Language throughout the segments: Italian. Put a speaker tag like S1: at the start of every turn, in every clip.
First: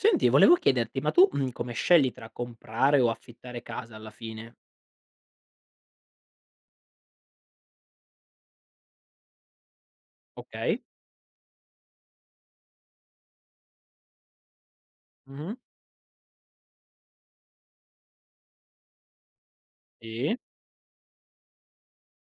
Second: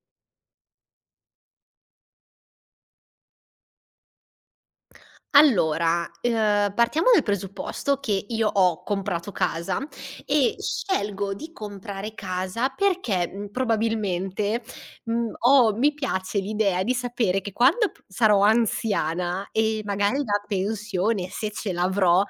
S1: Senti volevo chiederti ma tu, mhmm, come scegli tra comprare o affittare casa alla fine?
S2: Allora, ehm, partiamo dal presupposto che io ho comprato casa. E
S1: Okay.
S2: scelgo di comprare casa perché, mhmm, probabilmente, mhmm,
S1: Mh-mh.
S2: ho mi piace l'idea di sapere che quando p sarò anziana e magari
S1: Sì.
S2: la pensione, se ce l'avrò,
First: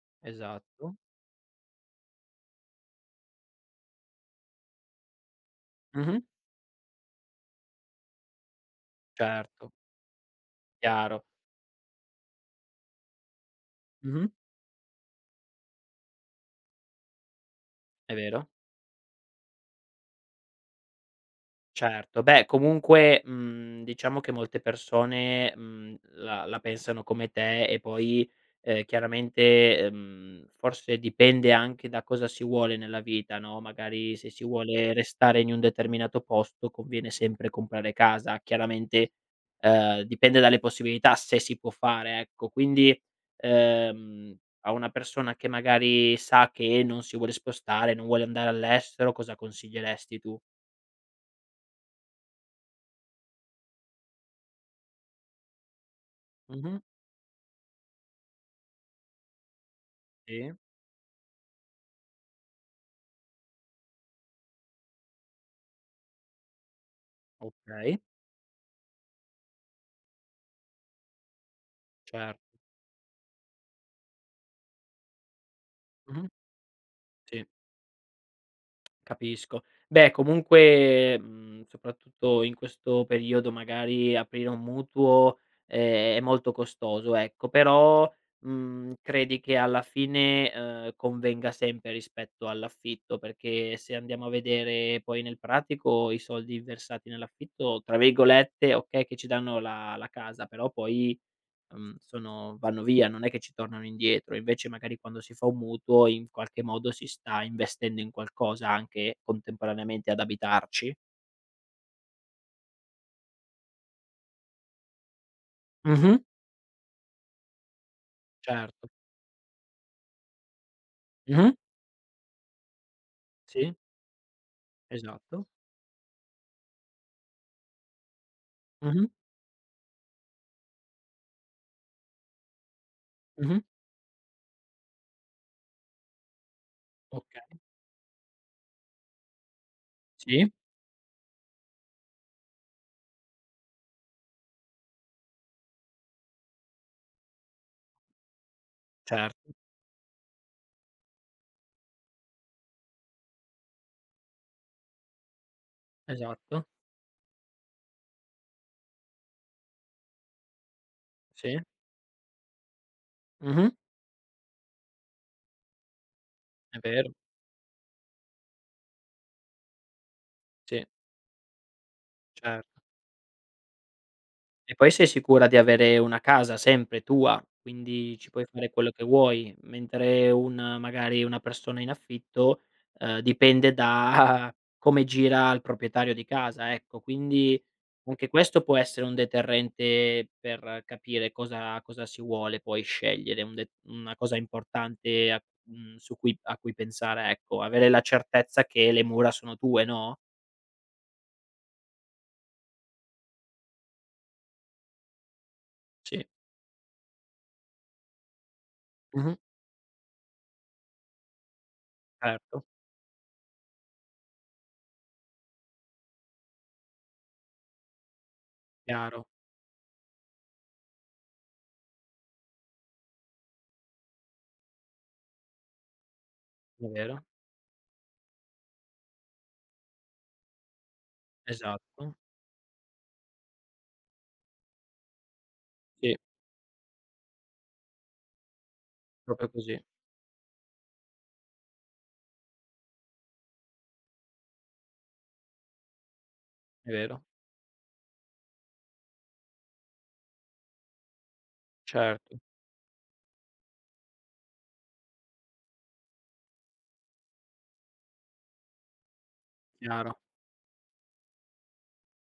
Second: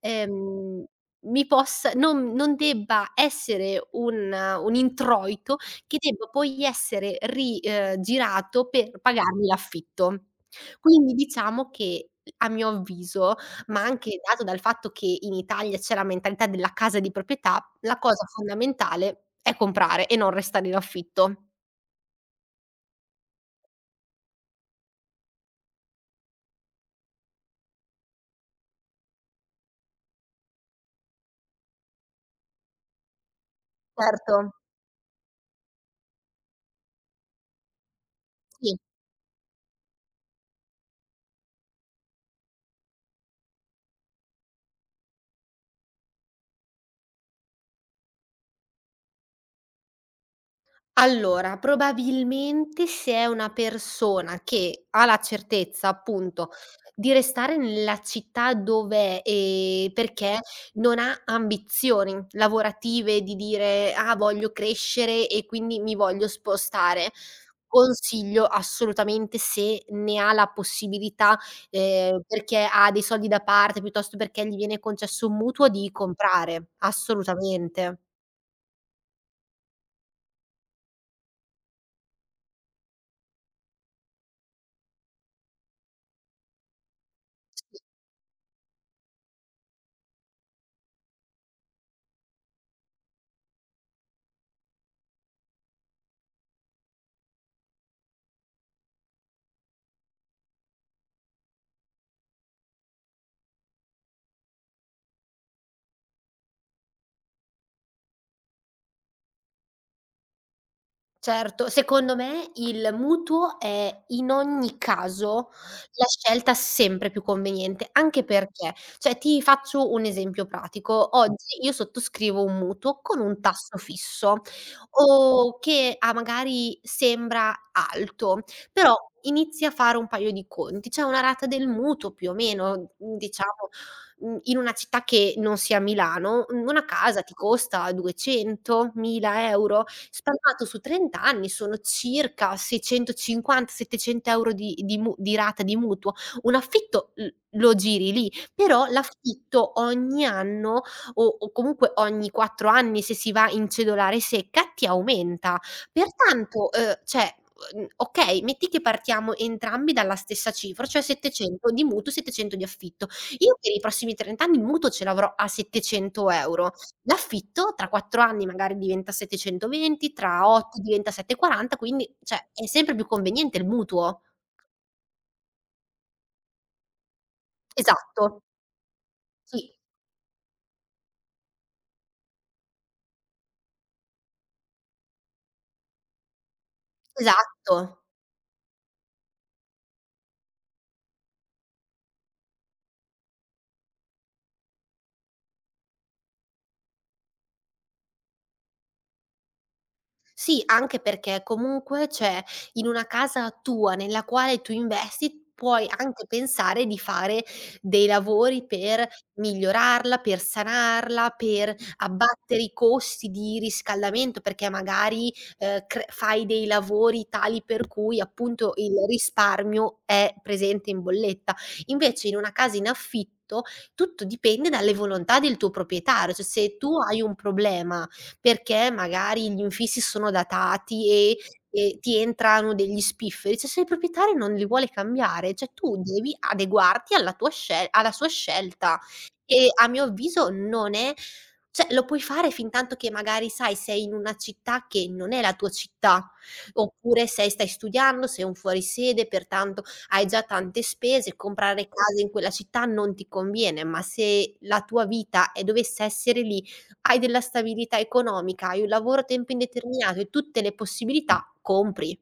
S2: ehm,
S1: Esatto.
S2: mi possa non non debba essere un un introito che
S1: Mh-mh.
S2: debba poi essere ri ehm, girato per pagarmi
S1: Certo.
S2: l'affitto. Quindi
S1: Chiaro.
S2: diciamo che, a mio avviso, ma anche
S1: Mh-mh.
S2: dato dal fatto che in Italia c'è la mentalità della casa di proprietà, la
S1: È
S2: cosa
S1: vero.
S2: fondamentale è comprare e non restare in affitto.
S1: Certo. Beh comunque, mhmm, diciamo che molte persone, mhmm, la la pensano come te, e poi, ehm, chiaramente, ehm, forse dipende anche da cosa si vuole nella vita, no, magari se si
S2: Certo.
S1: vuole restare in un determinato posto conviene sempre comprare casa
S2: Sì.
S1: chiaramente, ehm, dipende dalle possibilità se si può fare, ecco. Quindi, ehm, a una persona che magari sa che non si vuole spostare, non vuole andare all'estero, cosa consiglieresti tu?
S2: Allora, probabilmente se è una persona che ha la certezza appunto
S1: Mh-mh.
S2: di restare nella città dov'è, ehm, perché
S1: Sì.
S2: non ha ambizioni lavorative di dire: "Ah voglio crescere e quindi mi voglio spostare",
S1: Okay.
S2: consiglio assolutamente, se ne ha la possibilità, ehm,
S1: Cer
S2: perché ha dei soldi da parte piuttosto perché gli viene concesso un mutuo, di
S1: Mh-mh.
S2: comprare.
S1: Sì.
S2: Assolutamente.
S1: Capisco. Beh comunque, mhmm, soprattutto in questo periodo magari aprire un mutuo è molto costoso, ecco.
S2: [unintelligible]
S1: Però, mhmm, credi che alla fine, ehm, convenga sempre rispetto all'affitto? Perché se andiamo a vedere poi nel pratico i soldi versati nell'affitto, tra virgolette, okay, che "ci danno la la casa" però poi, mhmm, sono vanno via, non è che ci tornano indietro. Invece magari quando si fa un mutuo in qualche modo si sta investendo in qualcosa, anche contemporaneamente ad abitarci.
S2: Certo! Secondo me il mutuo è, in ogni caso, la
S1: Mh-mh.
S2: scelta sempre più conveniente. Anche perché,
S1: Certo.
S2: cioè ti faccio un esempio pratico:
S1: Mh-mh.
S2: oggi io sottoscrivo un mutuo con un
S1: Sì.
S2: tasso fisso
S1: Esatto.
S2: o che a magari sembra alto, però,
S1: Mh-mh.
S2: inizi a fare un paio di conti. C'è una rata del mutuo più o meno, mhmm,
S1: Mh-mh.
S2: diciamo, mhmm, in una città che non sia Milano, mhmm, una casa ti
S1: Okay.
S2: costa 200.000 €?
S1: Sì.
S2: Spalmato su 30 anni sono circa 650, 700 € di di mu di rata di mutuo. Un affitto l lo giri lì. Però
S1: Cer
S2: l'affitto ogni anno o o comunque ogni 4 anni, se si va in cedolare secca, ti aumenta.
S1: Esatto.
S2: Pertanto, ehm, cioè, uhm, okay, metti che partiamo entrambi dalla stessa cifra, cioè
S1: Sì.
S2: 700 di mutuo e 700 di affitto. Io per
S1: Mh-mh.
S2: i prossimi 30 anni il mutuo ce l'avrò a 700 euro,
S1: È vero!
S2: l'affitto tra 4 anni magari diventa 720, tra 8
S1: Sì.
S2: diventa 740, quindi cioè
S1: Cer
S2: è sempre più conveniente il mutuo.
S1: E poi sei sicura di avere una casa sempre tua. Quindi ci
S2: Esatto!
S1: puoi fare quello che vuoi,
S2: Sì.
S1: mentre un magari una persona in affitto, ehm, dipende da come gira al proprietario di casa, ecco. Quindi
S2: Esatto!
S1: anche questo può essere un deterrente per capire cosa cosa si vuole poi scegliere, un de una cosa importante, mhmm, su cui a cui pensare ecco. Avere la certezza che le mura sono tue, no?
S2: Sì, anche perché comunque c'è in una casa tua, nella quale tu investi, puoi
S1: Sì.
S2: anche pensare di fare dei lavori per
S1: Mh-mh.
S2: migliorarla, per sanarla, per abbattere
S1: Certo.
S2: i costi di riscaldamento. Perché magari, ehm, cr fai dei lavori tali per cui appunto il
S1: Chiaro.
S2: risparmio è presente in bolletta. Invece in una casa in affitto tutto dipende dalle volontà del tuo proprietario. Cioè se
S1: È
S2: tu hai
S1: vero.
S2: un problema perché magari gli infissi sono datati e e
S1: Esatto.
S2: ti entrano degli spifferi, cioè se il proprietario non li vuole cambiare, cioè tu
S1: Sì.
S2: devi adeguarti alla tua scel alla sua scelta.
S1: Proprio
S2: E
S1: così.
S2: a mio avviso non è cioè lo puoi fare fintanto che, magari sai, sei in una città che non è la tua città.
S1: È vero.
S2: Oppure se stai studiando, sei un fuori sede, pertanto hai già tante spese. Comprare case in
S1: Certo.
S2: quella città non ti conviene. Ma se la tua vita e dovesse essere lì, hai della stabilità economica, hai un lavoro a tempo
S1: Chiaro.
S2: indeterminato e tutte le possibilità: compri!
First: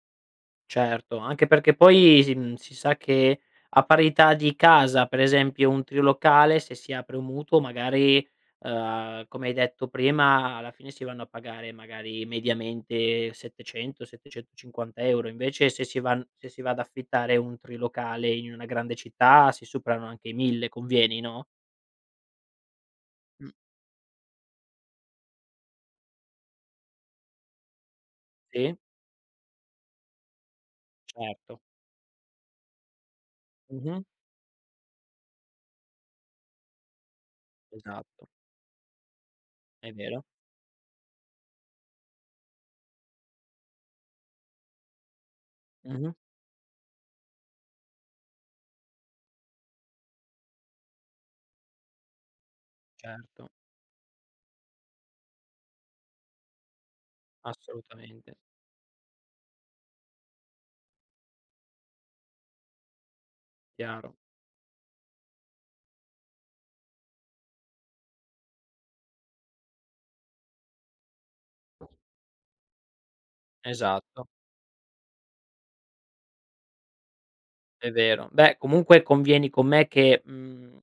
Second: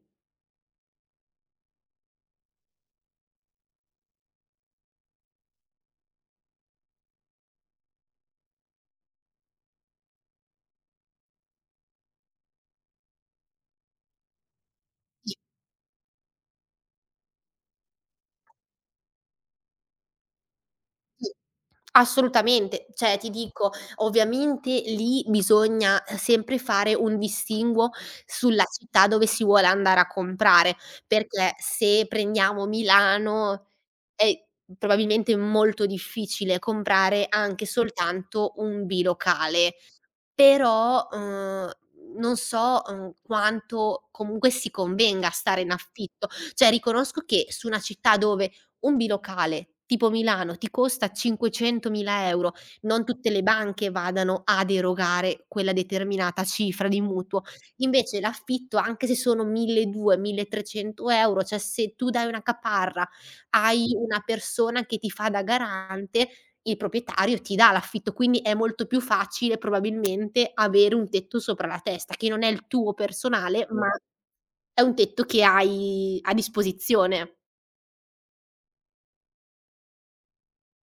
S1: Certo anche perché poi si, mhmm, si sa che a parità di casa, per esempio un trilocale, se si apre un mutuo magari, ehm, come hai detto prima, alla fine si vanno a pagare magari mediamente 700, 750 €
S2: Sì.
S1: invece se si van se si va ad affittare un trilocale in una grande città si superano anche i 1000. Convieni,
S2: Sì.
S1: no?
S2: Assolutamente! Cioè, ti
S1: Mh.
S2: dico ovviamente lì bisogna sempre fare un distinguo sulla
S1: Sì.
S2: città dove si vuole andare a comprare. Perché
S1: Certo.
S2: se prendiamo Milano
S1: Mh-mh.
S2: è probabilmente molto difficile comprare anche
S1: Esatto.
S2: soltanto un bilocale.
S1: È vero.
S2: Però, ehm, non so, ehm, quanto comunque si convenga stare in
S1: Mh-mh.
S2: affitto. Cioè riconosco che su una città dove un bilocale, tipo Milano, ti costa 500.000 €, non tutte le
S1: Certo.
S2: banche vadano ad erogare quella determinata cifra di mutuo. Invece
S1: Assolutamente.
S2: l'affitto anche se sono 1200, 1300 €, cioè se tu dai una caparra, hai
S1: Chiaro.
S2: una persona che ti fa da garante, il proprietario ti dà l'affitto. Quindi è molto più facile probabilmente avere un tetto sopra la testa. Che non è il tuo personale ma
S1: Esatto.
S2: è un tetto che hai a disposizione.
S1: È vero. Beh comunque convieni con me che, mhmm,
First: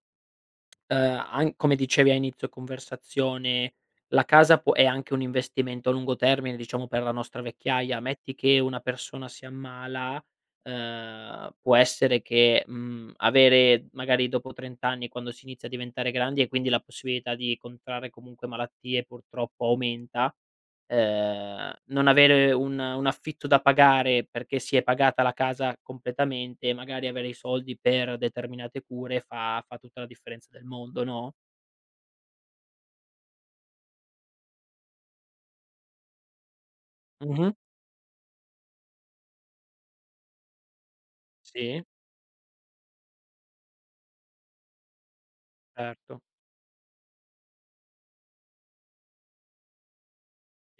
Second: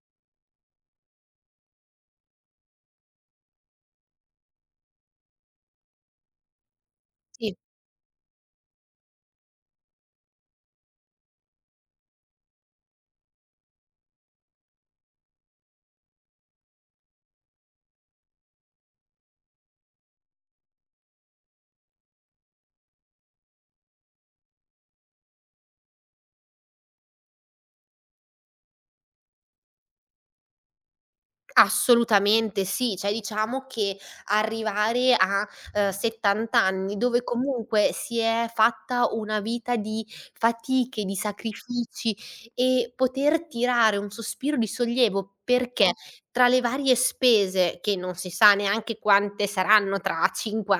S1: ehm, an come dicevi a inizio conversazione la casa può è anche un investimento a lungo termine, diciamo per la nostra
S2: Sì.
S1: vecchiaia. Metti che una persona si ammala, ehm, può essere che, mhmm, avere magari dopo 30 anni, quando si inizia a diventare grandi e quindi la possibilità di contrarre comunque malattie purtroppo aumenta, ehm, non avere un un affitto da pagare perché si è pagata la casa completamente e magari avere i soldi per determinate cure fa fa tutta la differenza del mondo, no?
S2: Assolutamente sì! Cioè diciamo che arrivare a, ehm, 70 anni dove
S1: Mh-mh.
S2: comunque si è fatta una vita di fatiche, di
S1: Sì.
S2: sacrifici e poter tirare un sospiro di sollievo, perché
S1: Certo.
S2: tra le varie spese, che non si sa neanche quante saranno tra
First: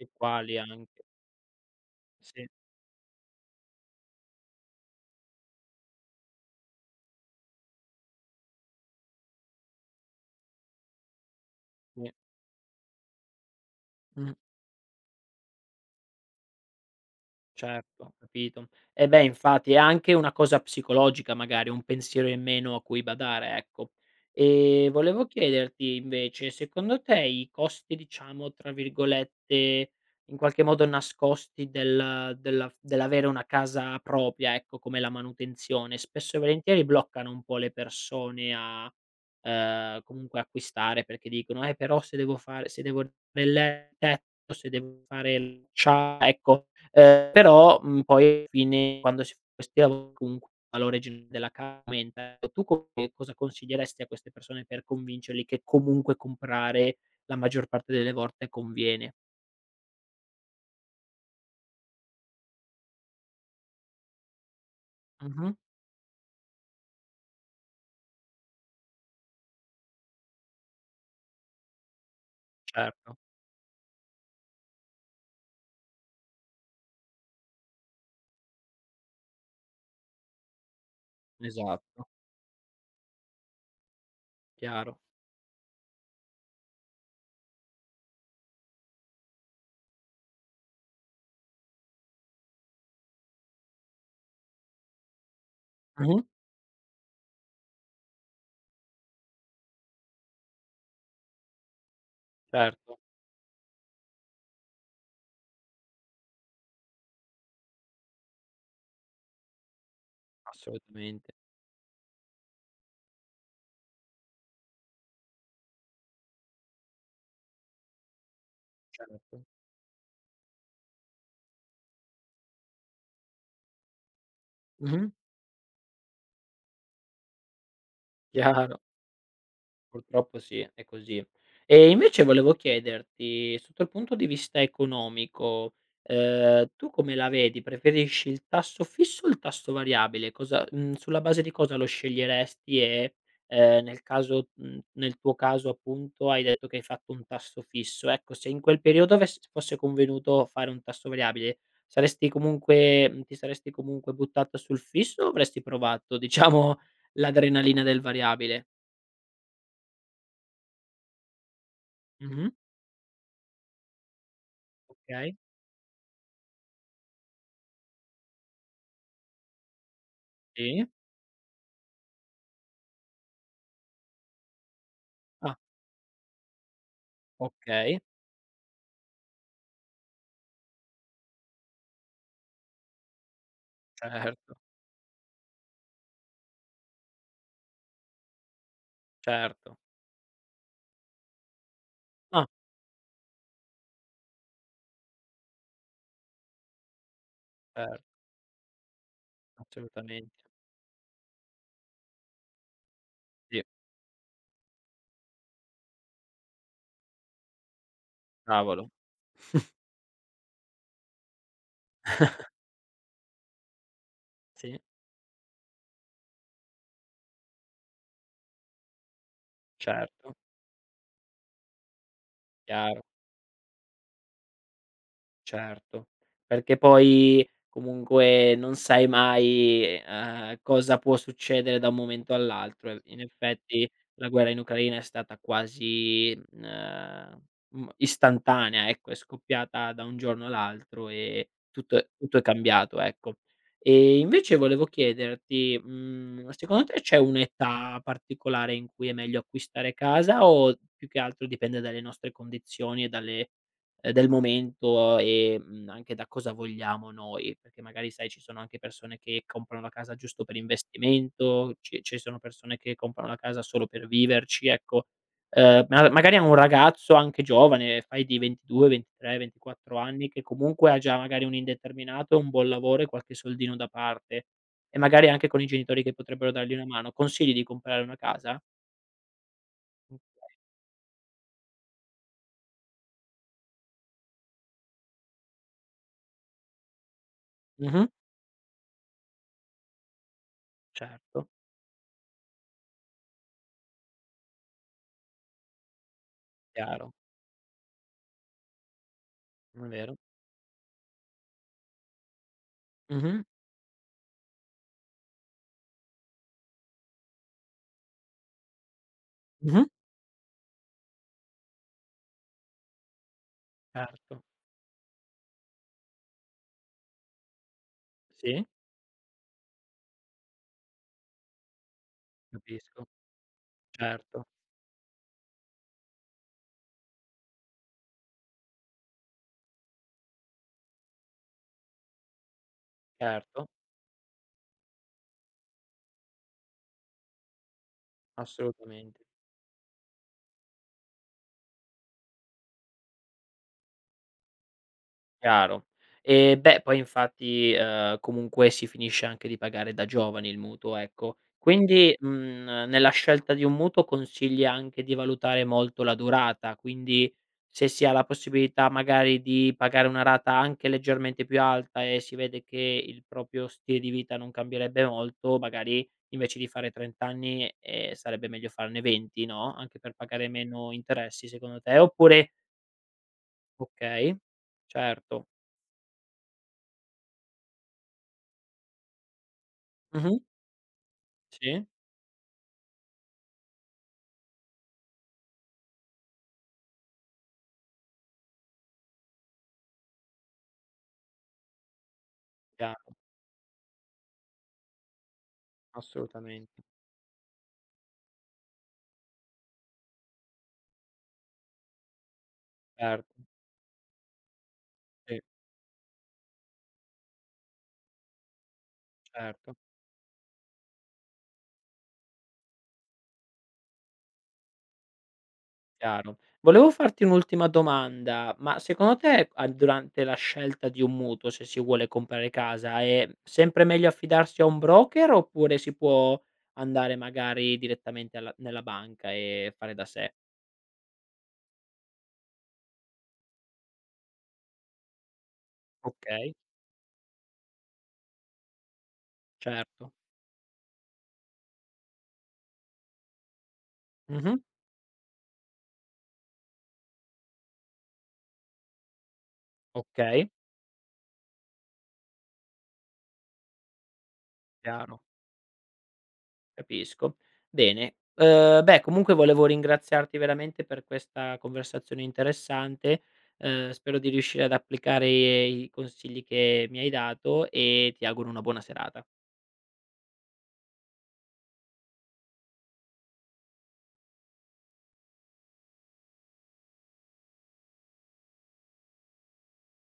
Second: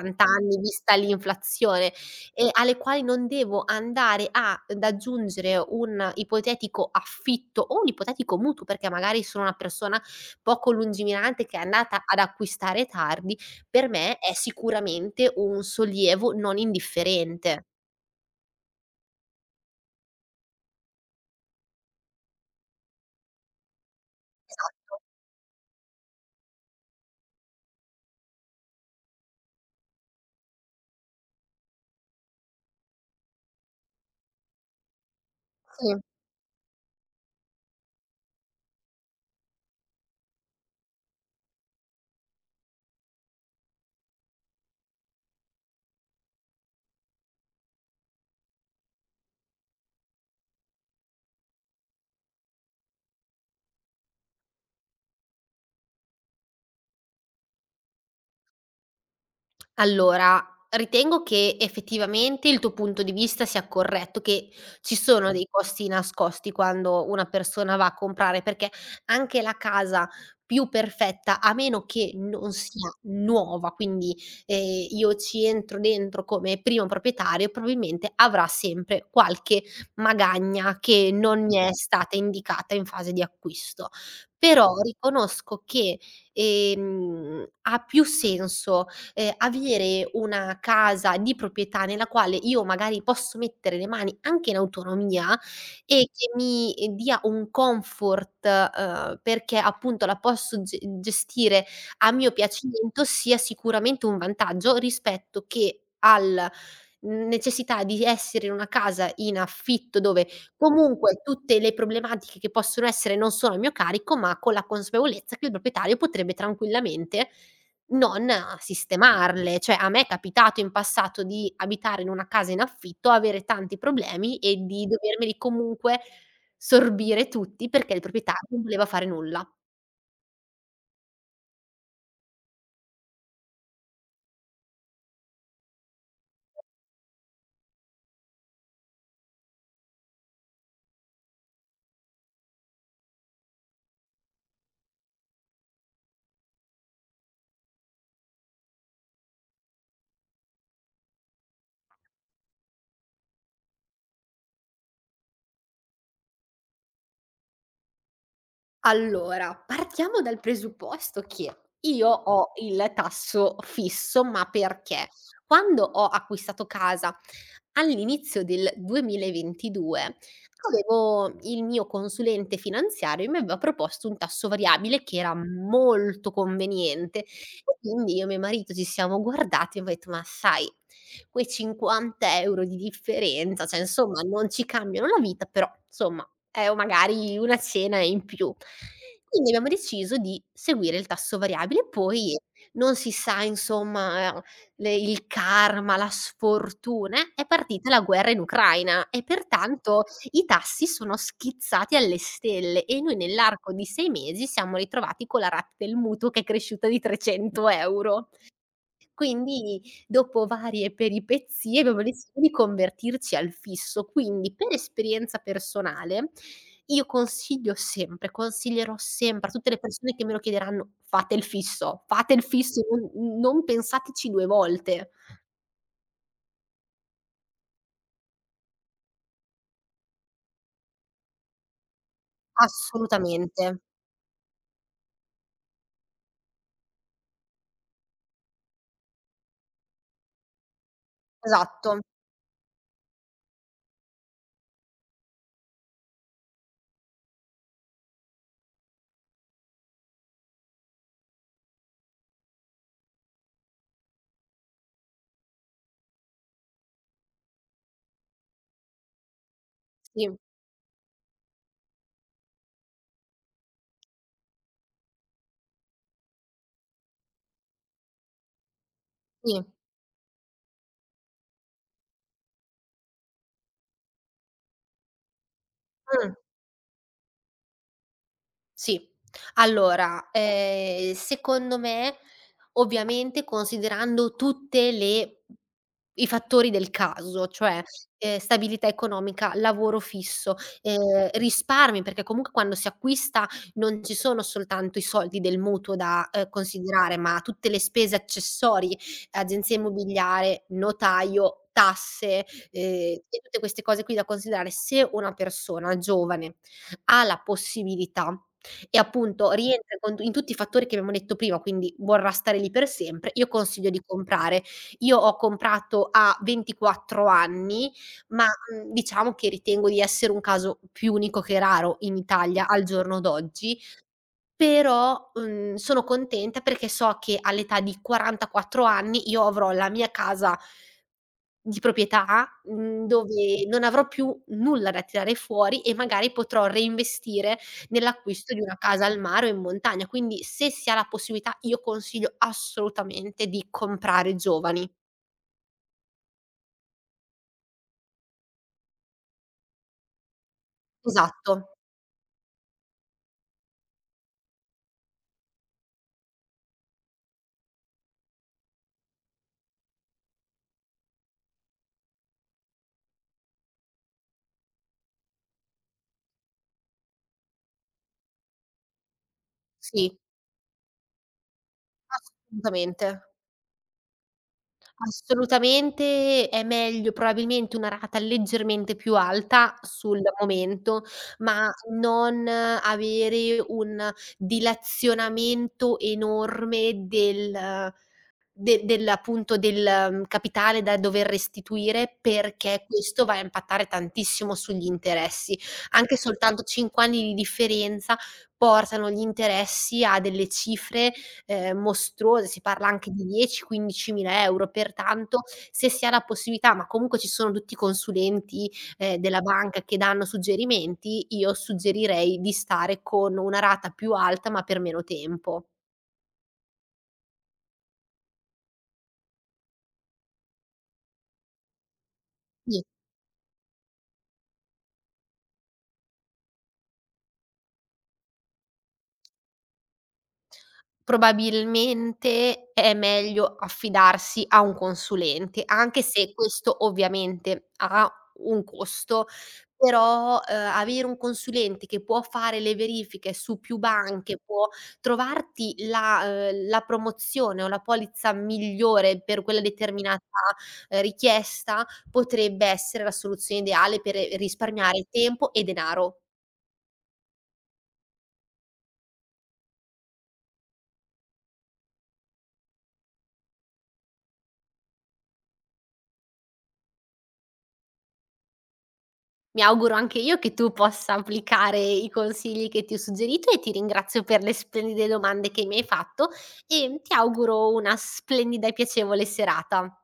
S1: E quali,
S2: anni, vista
S1: anche.
S2: l'inflazione,
S1: Sì.
S2: e alle quali non devo andare ad aggiungere un ipotetico affitto o un ipotetico mutuo perché magari sono una persona poco lungimirante che è andata
S1: Sì.
S2: ad acquistare tardi, per me è
S1: Mh.
S2: sicuramente un sollievo non indifferente.
S1: Certo, ho capito. Eh beh infatti, è anche una cosa psicologica, magari un pensiero in meno a cui badare, ecco. E
S2: Esatto.
S1: volevo chiederti invece secondo te i costi diciamo tra virgolette "in qualche modo nascosti del della f dell'avere una casa propria" ecco, come la manutenzione,
S2: Sì.
S1: spesso e volentieri bloccano un po' le persone a, ehm, comunque acquistare, perché dicono: "Eh però se devo fare se devo [unintelligible] o se devo fare" [unintelligible] ecco, ehm, però, mhmm, poi fine quando si [unintelligible] comunque valore gen della casa aumenta. Tu come cosa consiglieresti a queste persone per convincerli che comunque comprare la maggior parte delle volte conviene?
S2: Allora, ritengo che effettivamente il tuo punto di vista sia corretto. Che ci sono dei
S1: Mh-mh.
S2: costi nascosti quando una persona va a comprare. Perché anche la casa più perfetta, a meno che non sia
S1: Certo.
S2: nuova, quindi, ehm, io ci entro dentro come primo proprietario, probabilmente avrà sempre qualche magagna che non mi è
S1: Esatto.
S2: stata indicata in fase di acquisto. Però
S1: Chiaro.
S2: riconosco che, ehm, ha più senso, ehm, avere una casa di proprietà nella quale io magari posso mettere le mani, anche in autonomia, e
S1: Mh-mh.
S2: che mi dia un comfort, ehm, perché appunto la posso ge gestire a mio
S1: Certo.
S2: piacimento, sia sicuramente un vantaggio rispetto che al necessità di essere in una casa in affitto dove comunque
S1: Assolutamente.
S2: tutte le problematiche che possono essere non sono a mio carico ma con la consapevolezza che il proprietario potrebbe tranquillamente non, uhm,
S1: Certo.
S2: sistemarle. Cioè a me è capitato in passato di abitare in una casa in affitto, avere tanti problemi e di
S1: Mh-mh.
S2: dovermeli comunque sorbire tutti perché il proprietario non
S1: Chiaro.
S2: voleva fare nulla.
S1: Purtroppo sì è così. E invece volevo chiederti sotto al punto di vista economico, ehm, tu come la vedi, preferisci il tasso fisso o il tasso variabile? Cosa, mhmm, sulla base di cosa lo sceglieresti e, ehm, nel caso, mhmm, nel tuo caso appunto, hai detto che hai fatto un tasso fisso. Ecco, se in quel periodo avess fosse convenuto fare un tasso variabile, saresti comunque ti saresti comunque buttata sul fisso o avresti provato diciamo l'adrenalina del variabile?
S2: Allora, partiamo dal presupposto che io
S1: Mh-mh.
S2: ho il tasso fisso ma perché
S1: Okay.
S2: quando ho acquistato casa all'inizio del 2022
S1: Sì.
S2: avevo il mio consulente finanziario e mi aveva proposto un tasso variabile che era
S1: Ah!
S2: molto conveniente.
S1: Okay.
S2: Quindi io e mio marito ci siamo guardati e abbia detto: "Ma sai quei 50 € di differenza, cioè insomma, non
S1: Certo.
S2: ci cambiano la vita, però insomma è o magari una cena in più". Quindi abbiamo
S1: Certo.
S2: deciso di seguire il tasso variabile, poi
S1: Ah.
S2: non si sa insomma le il karma, la sfortuna, eh, è partita
S1: Cer
S2: la guerra in Ucraina e pertanto
S1: Assolutamente.
S2: i tassi sono schizzati alle stelle. E noi
S1: Sì.
S2: nell'arco di 6 mesi siamo ritrovati con la rata del mutuo che è cresciuta di 300 €.
S1: Cavolo!
S2: Quindi dopo varie peripezie abbiamo deciso di convertirci al fisso, quindi per
S1: Sì.
S2: esperienza personale io consiglio sempre, consiglierò sempre a tutte le persone che me
S1: Certo.
S2: lo chiederanno: "Fate il fisso! Fate il fisso!
S1: Chiaro.
S2: Non non pensateci 2 volte!"
S1: Certo, perché poi comunque non sai mai, ehm, cosa può succedere da un momento all'altro. Eh in
S2: Assolutamente.
S1: effetti la guerra in Ucraina è stata quasi, mhmm, ehm, istantanea, ecco. È scoppiata da un giorno all'altro e tutto
S2: Esatto.
S1: è tutto è cambiato, ecco. E invece volevo chiederti, mhmm, secondo te c'è un'età particolare in cui è meglio acquistare casa o più che altro dipende dalle nostre condizioni e dalle del momento e, mhmm, anche da cosa vogliamo noi. Perché magari sai ci sono anche persone che comprano la casa
S2: Sì.
S1: giusto per investimento. Ci ci sono persone che comprano la casa solo per viverci, ecco. Ehm, miaga magari a un ragazzo anche giovane, fai di ventidue ventitre
S2: Sì.
S1: ventiquattro anni che comunque ha già magari un indeterminato, un buon lavoro e qualche soldino da parte e magari anche con i genitori che
S2: Mh.
S1: potrebbero dargli una mano. Consigli di comprare una casa?
S2: Sì.
S1: Okay.
S2: Allora, ehm, secondo me, ovviamente considerando tutte le i fattori del caso cioè,
S1: Mh-mh.
S2: ehm, stabilità economica, lavoro fisso, ehm,
S1: Certo.
S2: risparmi perché comunque quando si acquista non ci sono soltanto i soldi del mutuo da, ehm,
S1: Chiaro.
S2: considerare, ma tutte le spese accessorie: agenzia
S1: È vero.
S2: immobiliare, notaio, tasse, ehm, e
S1: Mh-mh.
S2: tutte queste cose qui da considerare. Se una persona giovane ha la possibilità e appunto
S1: Mh-mh.
S2: rientra con tu in tutti i fattori che abbiamo detto prima, quindi vorrà stare lì per sempre, io consiglio di
S1: Certo.
S2: comprare. Io ho comprato a 24 anni ma,
S1: Sì.
S2: mhmm, diciamo che ritengo di essere un caso più unico che raro in Italia al
S1: Capisco,
S2: giorno d'oggi.
S1: certo.
S2: Però, n sono contenta perché so che all'età di 44 anni io avrò la mia casa di proprietà, mhmm, dove
S1: Certo.
S2: non avrò più nulla da tirare fuori e magari potrò reinvestire nell'acquisto di una casa al
S1: Assolutamente.
S2: mare o in montagna. Quindi se si ha la possibilità io consiglio assolutamente di comprare giovani.
S1: Chiaro. Eh beh poi infatti, ehm, comunque si finisce anche di pagare da giovani il mutuo, ecco.
S2: Esatto.
S1: Quindi, mhmm, nella scelta di un mutuo consigli anche di valutare molto la durata. Quindi se si ha la possibilità magari di pagare una rata anche leggermente più alta e si vede che il proprio stile di vita non cambierebbe molto, magari invece di fare 30 anni, ehm, sarebbe meglio farne 20, no, anche per
S2: Sì.
S1: pagare meno interessi secondo te, oppure
S2: Assolutamente.
S1: Okay. Certo.
S2: Assolutamente. È meglio probabilmente una rata leggermente più alta, sul
S1: Mh-mh.
S2: momento, ma
S1: Sì.
S2: non avere un dilazionamento enorme del de del appunto del capitale da dover restituire perché
S1: Chiaro.
S2: questo va a impattare tantissimo sugli interessi. Anche soltanto
S1: Assolutamente.
S2: 5 anni di differenza portano gli interessi a delle cifre, ehm, mostruose. Si parla anche di
S1: Certo.
S2: 10, 15.000 €, pertanto
S1: Sì.
S2: se si ha la possibilità, ma comunque ci sono tutti i consulenti, ehm, della
S1: Certo.
S2: banca che danno suggerimenti, io suggerirei di stare con una rata più alta ma per meno tempo.
S1: Chiaro. Volevo farti un'ultima domanda: ma secondo te a durante la scelta di un mutuo, se si vuole comprare
S2: Sì.
S1: casa, è sempre meglio affidarsi a un broker oppure si può andare magari direttamente alla nella banca e fare da sé?
S2: Probabilmente è meglio affidarsi a un consulente, anche se
S1: Okay.
S2: questo, ovviamente, ha un costo.
S1: Certo.
S2: Però, ehm, avere un consulente che può fare le verifiche su più banche
S1: Mh-mh.
S2: può trovarti la, uhm, la promozione o la polizza migliore per quella determinata,
S1: Okay.
S2: ehm, richiesta potrebbe essere la soluzione ideale per risparmiare
S1: Chiaro.
S2: tempo e denaro.
S1: Capisco. Bene. Ehm, beh comunque volevo ringraziarti veramente per questa conversazione interessante. Ehm, spero di riuscire ad applicare i consigli che mi hai dato e ti auguro una buona serata.
S2: Mi auguro anche io che tu possa applicare i consigli che ti ho suggerito e ti ringrazio per le splendide domande che mi hai fatto. E ti auguro una splendida e piacevole serata.